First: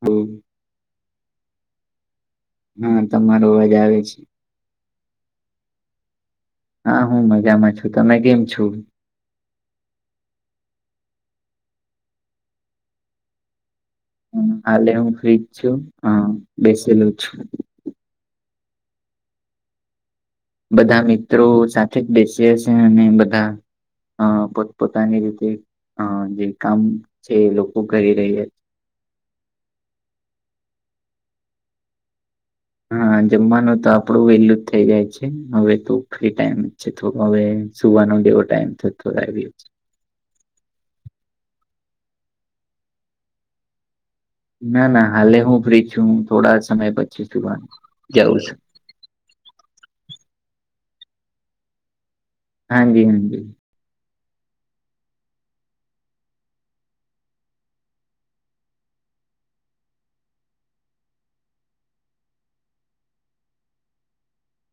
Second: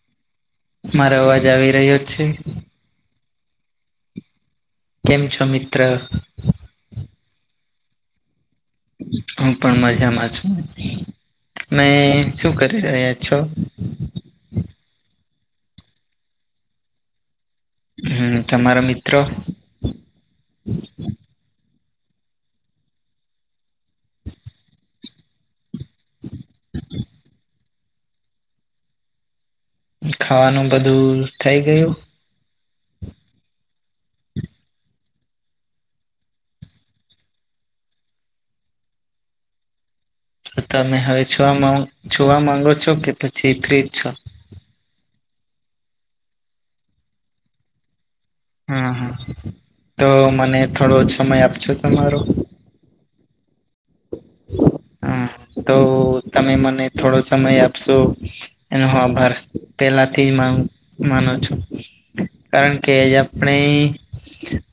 બોલ? મારો અવાજ આવી રહ્યો છે? હા તમારો અવાજ આવે છે કેમ છો મિત્ર? હા હું મજામાં છું. તમે કેમ છો? હું પણ મજામાં છું. તમે શું કરી રહ્યા છો? હમ હાલે હું ફ્રીજ છુ. હ બેસી લું છું. હમ તમારો મિત્ર? બધા મિત્રો સાથે જ બેસી હશે અને બધા અ પોતપોતાની રીતે અ જે કામ છે એ લોકો કરી રહ્યા ખાવાનું બધું થઇ ગયું? હા જમવાનું તો આપડું વેલું જ થઈ જાય છે. હવે તો ફ્રી ટાઈમ જ છે. થોડો હવે સુવાનો ડેવો ટાઈમ થતો આવીએ. તો તમે હવે જોવા જોવા માંગો છો કે પછી ફ્રી જ છો. ના ના હાલ એ હું ફ્રી છું, હું થોડા સમય પછી સુવાનું જાઉં છું. હા હા તો મને થોડો સમય આપશો તમારો? હાંજી હાજી અ તો તમે મને થોડો સમય આપશો? એનો આભાસ પહેલાથી માનો માનો છો. કારણ કે આપણે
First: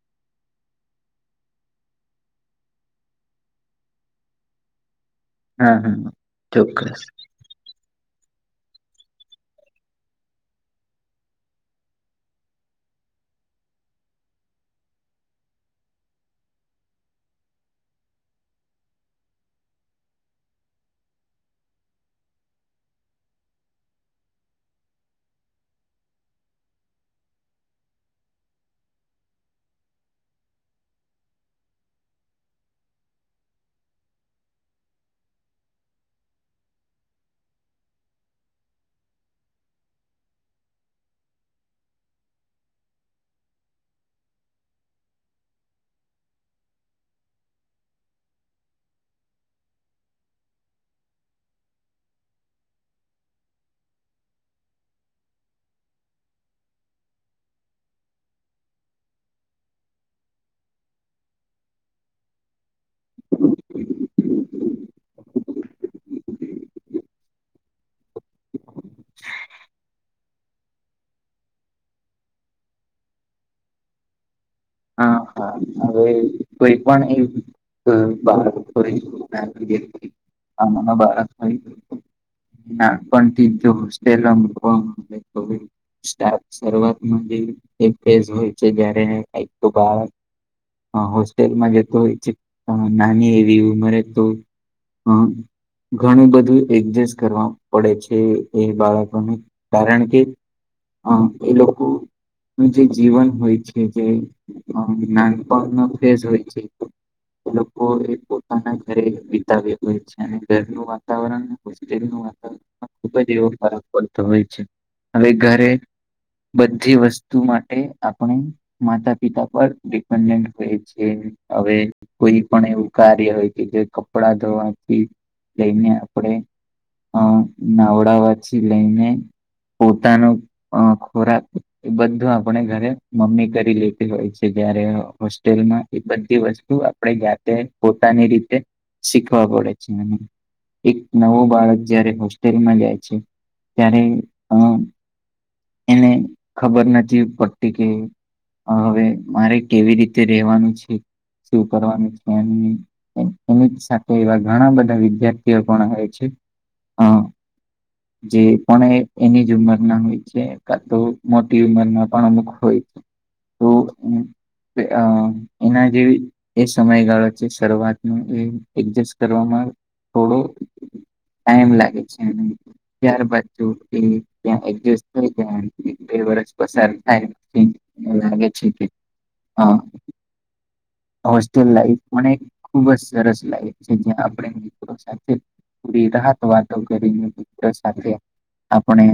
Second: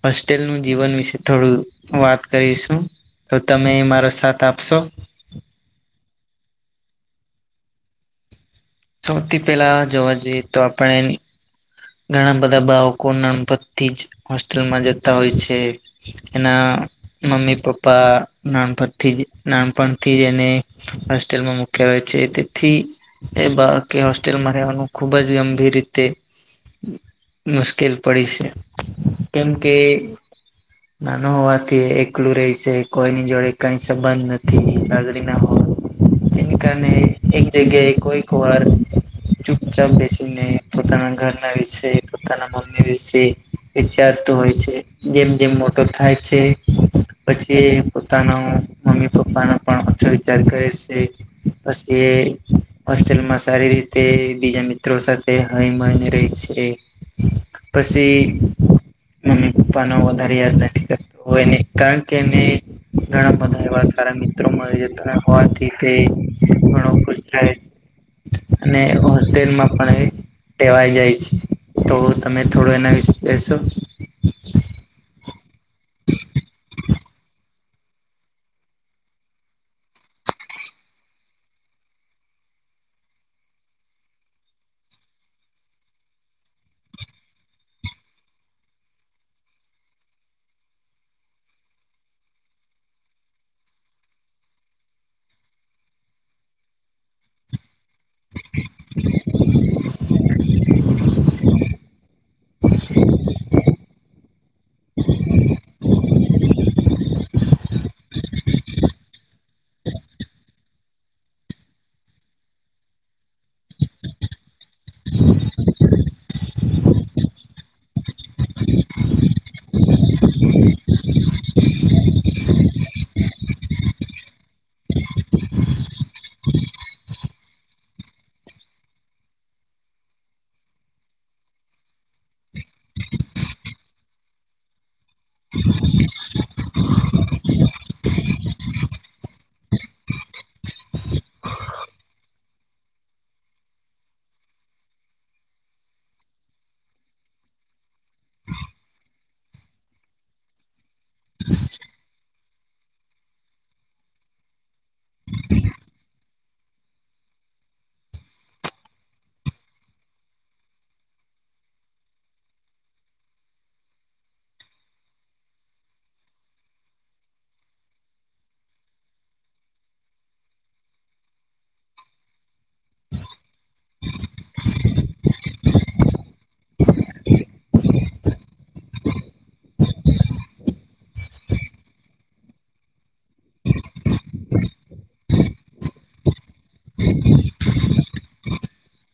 હોસ્ટેલ નું જીવન વિશે થોડું વાત કરીશું તો તમે એમાં પ્ર સાથ આપશો હમ હમ ચોક્કસ સૌથી પહેલા જોવા જઈએ તો આપણે એને ઘણા બધા બાળકો નાનપણ થીજ હોસ્ટેલમાં જતા હોય છે. એના મમ્મી પપ્પા નાનપણ થીજ નાનપણ થીજ એને હોસ્ટેલમાં મૂક્યા હોઈ છે તેથી એ બા કી હોસ્ટેલમાં રહેવાનું ખુબ જ ગંભીર રીતે મુશ્કેલ પડી છે કેમ કે? નાનું હોવાથી એકલું રહીશે, કોઈની જોડે કઈ સંબંધ નથી, લાગણી ના હો. જેને કારણે એક જગ્યા કોઈકવાર ચૂપચાપ બેસીને પોતાના ઘરના વિશે, પોતાના મમ્મી વિશે વિચાર તો હોય છે. જેમ જેમ મોટો થાય છે. પછી પોતાનો મમ્મી પપ્પાનો પણ અછો વિચાર કરે છે પછી એ હોસ્ટેલમાં સારી રીતે બીજા મિત્રો સાથે હળી મળી ને રે છે. પછી? મમ્મી પપ્પા ન વધારે યાદ નથી કરતો એને કારણ કે એને ઘણા બધા એવા સારા મિત્રો મળી જતા હોવાથી તે ઘણો ખુશ રહે છે. અને હોસ્ટેલમાં પણ એ ટેવાઈ જાય છે તો તમે થોડું એના વિશે કેશો હા હા હવે કોઈ પણ એ [unintelligible] ના પણ કીધું [unintelligible] સ્ટાર્ટ શરૂઆતમાં એક ફેસ હોય છે જયારે અહીં તો બાર અ હોસ્ટેલમાં જતો હોય છે નાની એવી ઉમરે તો અમ ઘણું બધું એડજસ્ટ કરવા પડે છે એ બાળકોને કારણ કે અ એ લોકો નું જે જીવન હોય છે જે હમ નાનપણનો ક્રેઝ હોય છે એ લોકો એ પોતાના ઘરે વિતાવયો હોય છે અને ઘરનું વાતાવરણ એની વાતો નો ખુબ જ એવો ફરક પડતો હોય છે હવે ઘરે બધી વસ્તુ માટે આપણે માતા પિતા પર ડીપેંડનટ હોય છે હવે કોઈ પણ એવું કાર્ય હોય કે જે કપડાં ધોવાથી લઈને આપણેે અ નવડાવા થી લઈને પોતાનું અ ખોરાક બધું આપણે ઘરે મમ્મી કરી લે હોય છે જ્યારે હોસ્ટેલમાં એ બધી વસ્તુ આપણે જાતે પોતાની રીતે શીખવા પડે છે એને એક નવો બાળક જયારે હોસ્ટેલમાં જાય છે ત્યારે અ એને ખબર નથી પડતી કે હવે મારે કેવી રીતે રેવાનું છે શું કરવાનું છે એમ ની એની સાથે એવા ઘણા બધા વિદ્યાર્થીઓ પણ આવે છે અ [inaudible] જે પણ એની જ ઉંમર ના હોય છે કા તો મોટી ઉમર ના પણ અમુક હોય તો અ એના જેવી એ સમયગાળો છે શરૂઆતનો એ એડજસ્ટ કરવામાં થોડો ટાઈમ લાગે છેને ત્યારબદ તો તે ત્યા એડજેસ્ટ થઈ એક બે વરસ પસાર એમ લાગે છે કે હા હોસ્ટેલ લાઈફ પણ એક ખુબ જ સરસ લાઈફ છે જ્યાં આપણે સાથે બી રાહત વાતો કરી ને તો સાથે આપણે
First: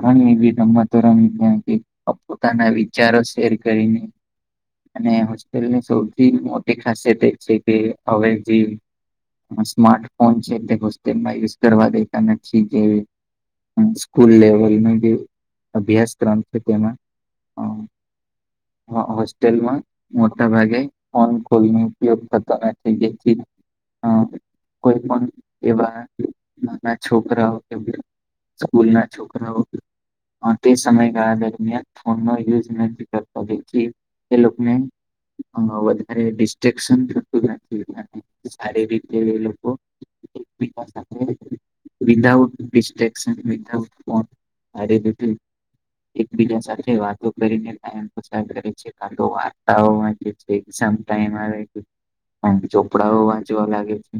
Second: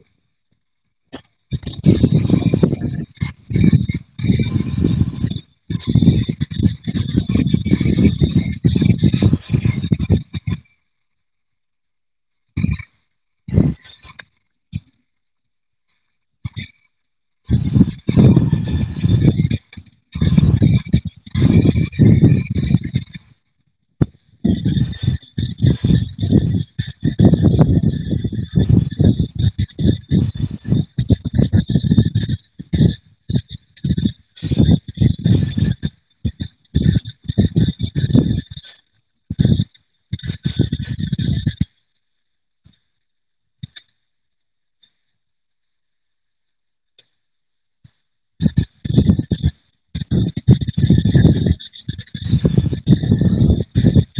ઘણી એવી રમતો રમી પણ કંઈક પોતાના વિચારો શેર કરીને અને હોસ્ટેલની સૌથી મોટી ખાસિયત એ છે કે હવે જે સ્માર્ટફોન છે તે હોસ્ટેલ માં યુઝ કરવા દેતા નથી જે સ્કૂલ લેવલ નો જે અભ્યાસક્રમ છે તેમાં [inaudible] હો હો હોસ્ટેલમાં મોટા ભાગે ફોન કોલની ઉપયોગ થતો નથી જેથી એ અ કોઈ પણ એવા નાના છોકરાઓ કે સ્કૂલ ના છોકરાઓ તે સમયગાળા દરમિયાન ફોન નો યુઝ નથી કરતા જેથી એ લોકને અ વધારે ડિસ્ટેક્શન થતું નથી અને સારી રીતે એ લોકો એકબીજા સાથે વિધાઉટ ડિસ્ટેક્સન વિધાઉટ ફોન. [unintelligible] એક બીજ સાથે વાતો. કરીને ટાઇમ પસાર કર છે કાતો વાર્તા ઓ વાંચે છે સમટાઇમ આવે. કાર ચોપડાઓ વાંચવા લાગે છે.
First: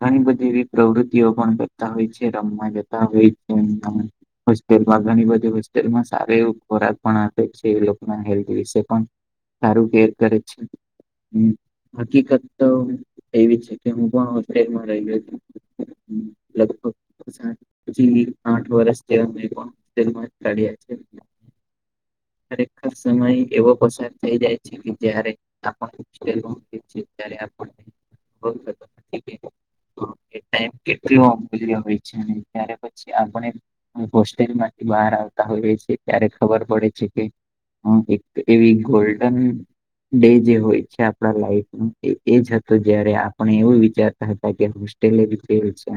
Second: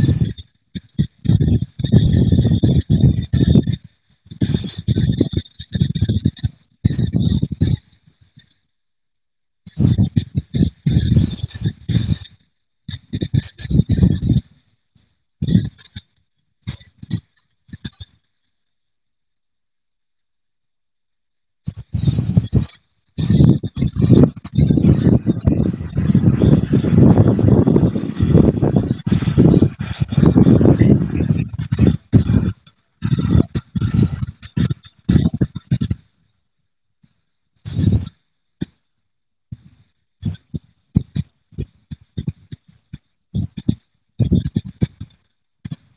ઘણી બધી એવી પ્રવૃત્તિઓ પણ કરતા હોય છે રમવા જતા હોય છે. હોસ્ટેલમાં ઘણી બધી હોસ્ટેલમાં સારુ એવું ખોરાક. પણ આપે છે એ લોકોના હેલ્થ વિશે પણ સારું કેર કરે છે. હકીકત તો એવી છે, કે હું પણ હોેલમાં રહ્યો છે. લગભગ પછી આઠ વર્ષથી અમેલમા ખરેખર સમય એવો પસાર થઈ જાય છે, કે જારે આપણ જયારે આપણ કામ કરે મ કેટલી અ હોય છે ત્યારે પછી આપણે. હું હોસ્ટેલ માંથી બહાર આવતા હોઈએ છએ ત્યારે ખબર પડે છે. હ એક એવી ગોલ્ડન ડે જે હોય છે આપણા લાઈફ એજ હત જયારે આપણે એવું વિચારતા તે હોસ્ટેલે બીતે છે.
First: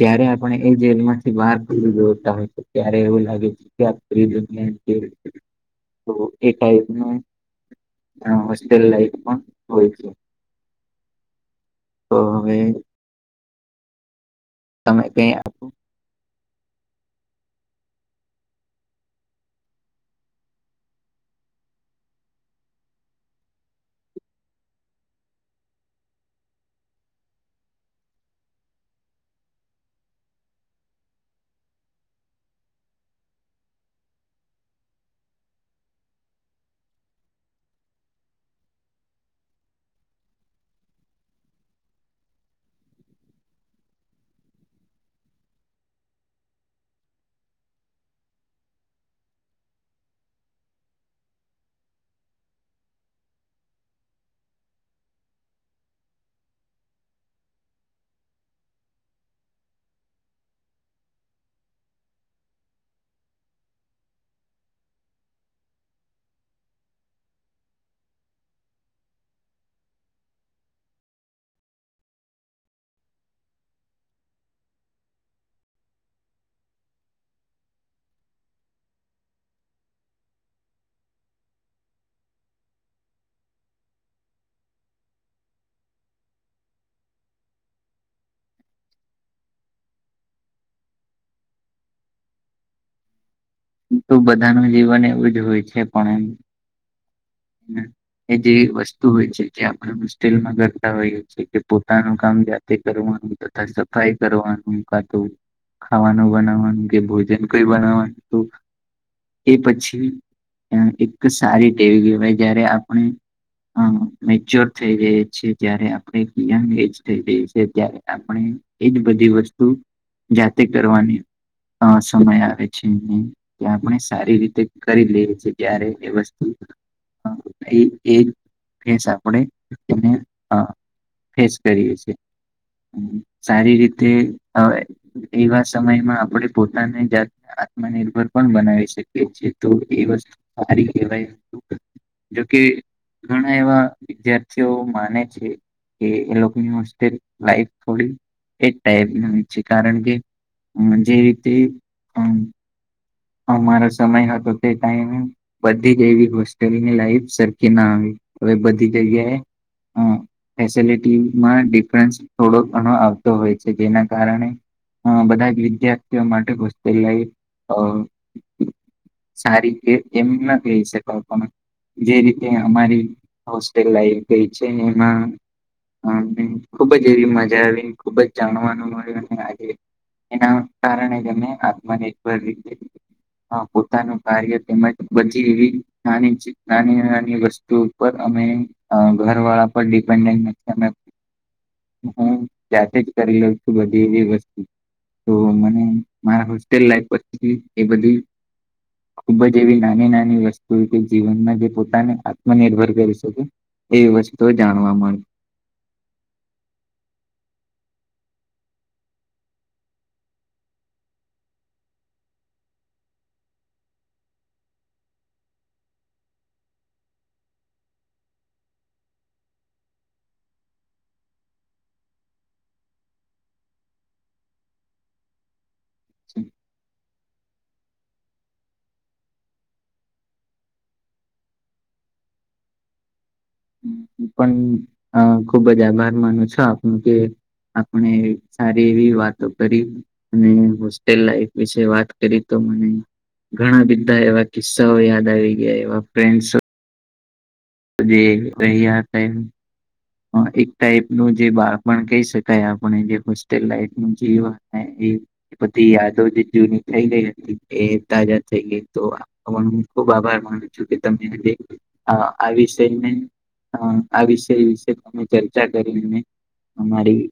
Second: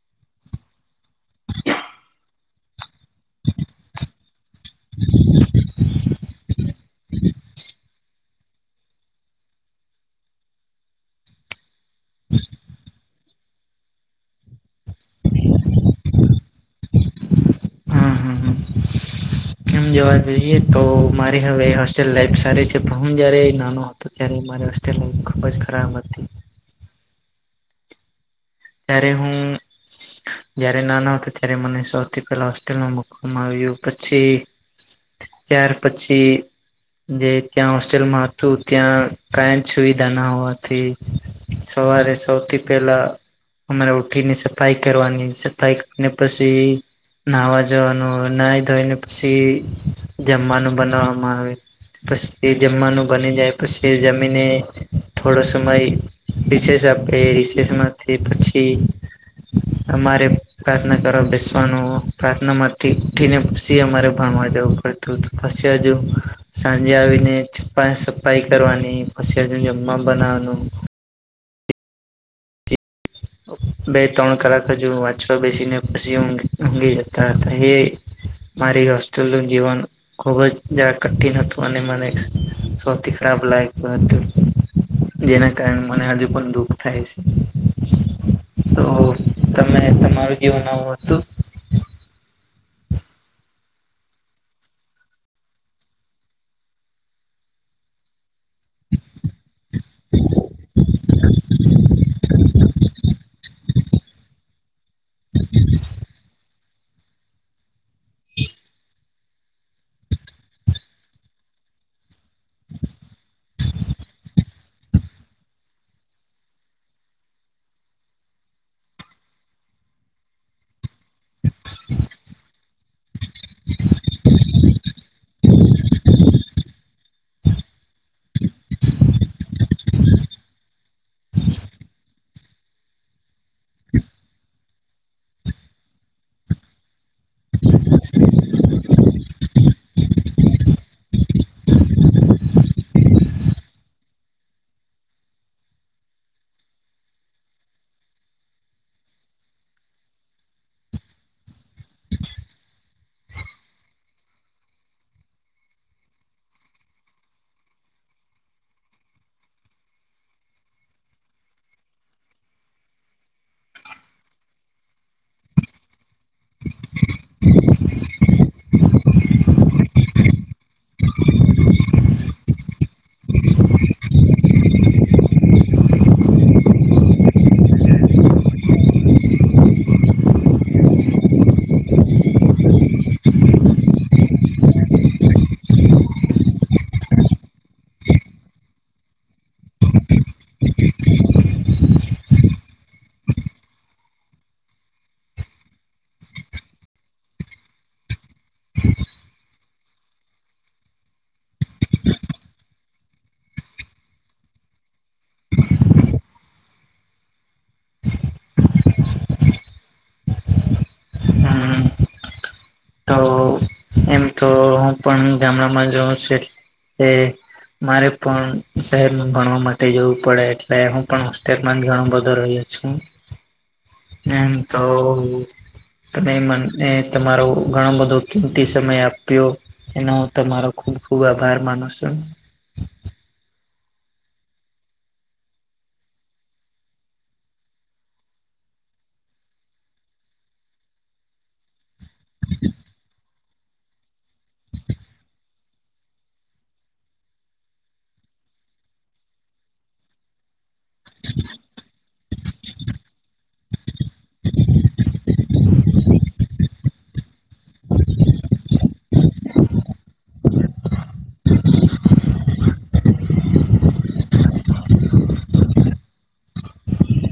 ત્યારે આપણે એ જેલમાંથી બહાર પ જોતા હોય તો, ત્યારે એવું લાગે ત્રીને. તો એ એકને. હ હોસ્ટેલ લાઈફ પણ હોય છે. તો હવે તમે કઈ આપો હમ હમ હમ. એમ જોવા જઈએ તો મારી હવે હોસ્ટેલ લાઈફ સારી છે, પણ હું જયારે નાનો તો ત્યારે મારે હસ્ટ્રેલ લઇફ ખૂબ જ ખરાબ હતી. ત્યારે હું જયારે નાના હતા ત્યારે મને સૌથી પહેલા, હોસ્ટેલમાં મકવામાં આવ્યું પછી ત્યાર પછી જે ત્યાં હોસ્ટેલમાં હતું ત્યાં કયા જ સુવિધા ના હોવાથી. સવારે સૌથી પહેલા અમારે ઉઠીની સફાઈ કરવાની સફાઈ ને પછી નાહવા જવાનું ના ધોય ને પછી જમવાનું બનાવામાં આવે. પછી એ જમવાનું બની જાય પછી, એ જમીને થોડો સમય રિસે આપે રિસેમાંથી પછી અમારે પ્રાર્થના કરવા બેસવાનું પ્રાર્થના માંથી, ઉઠી ને સી અમારે ભણવા જવું તો ફસજ સાંજે આવીને છપા સફાાઈ કરવાની પછી જમા બનાવવાનું બે ત્રણ કલાક હજુું વાંચવા બેસીને પછી, ઊંઘ ઊંઘી જતા હતા એ મારી વસ્તલ જીવાન ખુબ જ જરાક કઠિન હતું અને મને સૌથી ખરાબ લાગ્યું હતું. જેના કારણે મને હજુ પણ દુઃખ થાય છે. તો તમે તમારું કેવું નાવું હતું. તો બધાનું જીવન એવું જ હોય છે, પણ હમ. એ જે વસ્તુ હોય છે, જે આપણે હોસ્ટલમાં કરતા હોઈએ છીએ કે પોતાનું કામ કરવાનું તથા સફાઈ કરવાનું કા તોું ખાવાનું બનાવાનું કે ભોજન કઈ બનાવાનું એ પછી, એક સારી ટેવી કહેવાય જયારે આપણે હ મેચ્યોર થઈ જાય છે, જયારે આપણે યંગ એજ થઈ જઈ છે ત્યારે આપણે એજ બધી વસ્તુ જાતે કરવાની સમય આવે છે. ત્યા આપણે સારી રીતે કરી લઈએ છે, ત્યારે એ વસ્તુ હા, એ એ કેસ આપણેે એને હ ફેસ કરીએ છે, સારી રીતે આવે એવા સમયમાં આપણેે પોતાને જાત આત્મનિર્ભર પણ બનાવી શકે છિએ તો એ વસ્તુ સારી કહેવાય. જોકે ઘણા એવા વિદ્યાર્થીઓ માને છે. કે એ લોકોની હસ્તે લાઈફ થોડી એ ટાઈપ છે કારણ કે. હ જે રીતે હ. અમારો સમય હતો તે ટાઈમ. બધી જ એવી હોસ્ટેલની લાઈફ સરખી ના આવી હવે બધી જગ્યાએ. [inaudible] [inaudible] ફેસલિટીમાં ડિફરન્સ થોડોક ઘણો આવતો હોય છે જેના કારણે. અ બધા જ વિદ્યાર્થીઓ માટે હોસ્ટેલ લાઈફ અ. [inaudible] [inaudible] સારી કે એમના ક છે કળપના. જે રીતે અમારી હોસ્ટેલ લાઈફ ગઈ છે એમાં. હ ખુબજ એવી મજા આવી ખુબજ જાણવાનું મળ્યું આજે. એના કારણે એને આત્મનર્ભર લી છે. પોતાનું કાર્ય તેમજ બધી એવી નાની નાની નાની વસ્તુ ઉપર અમે. અ ઘર વાળા પર ડિપેન્ડન્ટ નથી અમે. હું ત્યાથી જ કરી લઉ છું બધી એવી વસ્તુ. તો મને મારા હોસ્ટેલ લાઈફ પછી એ બધી. ખુબ જ એવી નાની નાની વસ્તુ કે જીવનમાં જે પોતાને આત્મનિર્ભર કરી શકે. એવી વસ્તુ જાણવા મા. હમ તો એમ તો હું પણ ગામડામાં જોઉં છ એ. મારે પણ શહેર ભણવા માટે જવું પડે એટલે હું પણ હોસ્ટેલ આમાં ઘણા બધા રહીએ છીએ. એમ તો. તમે છે મને તમારો ઘણો બધો કિંમતી સમય આપ્યો. એનો હું તમારો ખુબ ખુબ આભાર માનું છું. હ પણ અ ખુબ જ આભાર માનું છો આપનો કે. આપણે સારી એવી વાતો કરી અને હોસ્ટેલ લાઈફ વિશે વાત. કરી તો મને ઘણા બધા એવા કિસ્સાઓ યાદ આવી ગયા એવા ફ્રેન્ડ્સ જે રહી આત. હા એક. ટાઈપનું જે બાળપણ કહી શકાય આપણે જે હોસ્ટેલ લાઈફ નુ જીવન એ. બધી આદો જ જૂની. થઈ ગઈ હતી એ તાજા થઈ ગઈ તો હ હું ખુબ આભાર માનું છું કે તમને. હ આ વિષયને હ આ વિષય વિશે. તમે ચર્ચા કરીને અમારી.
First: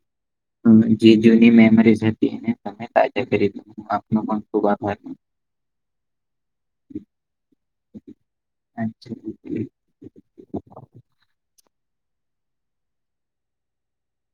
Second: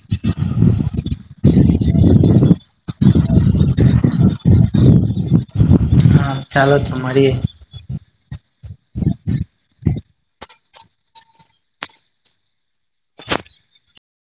જે જૂની મેમરીઝ હતી એને તમે તાજા કરી દી. આપનો પણ ખૂબ આભાર. હા ચાલો તો મળીએે. અચછા જ. [unintelligible]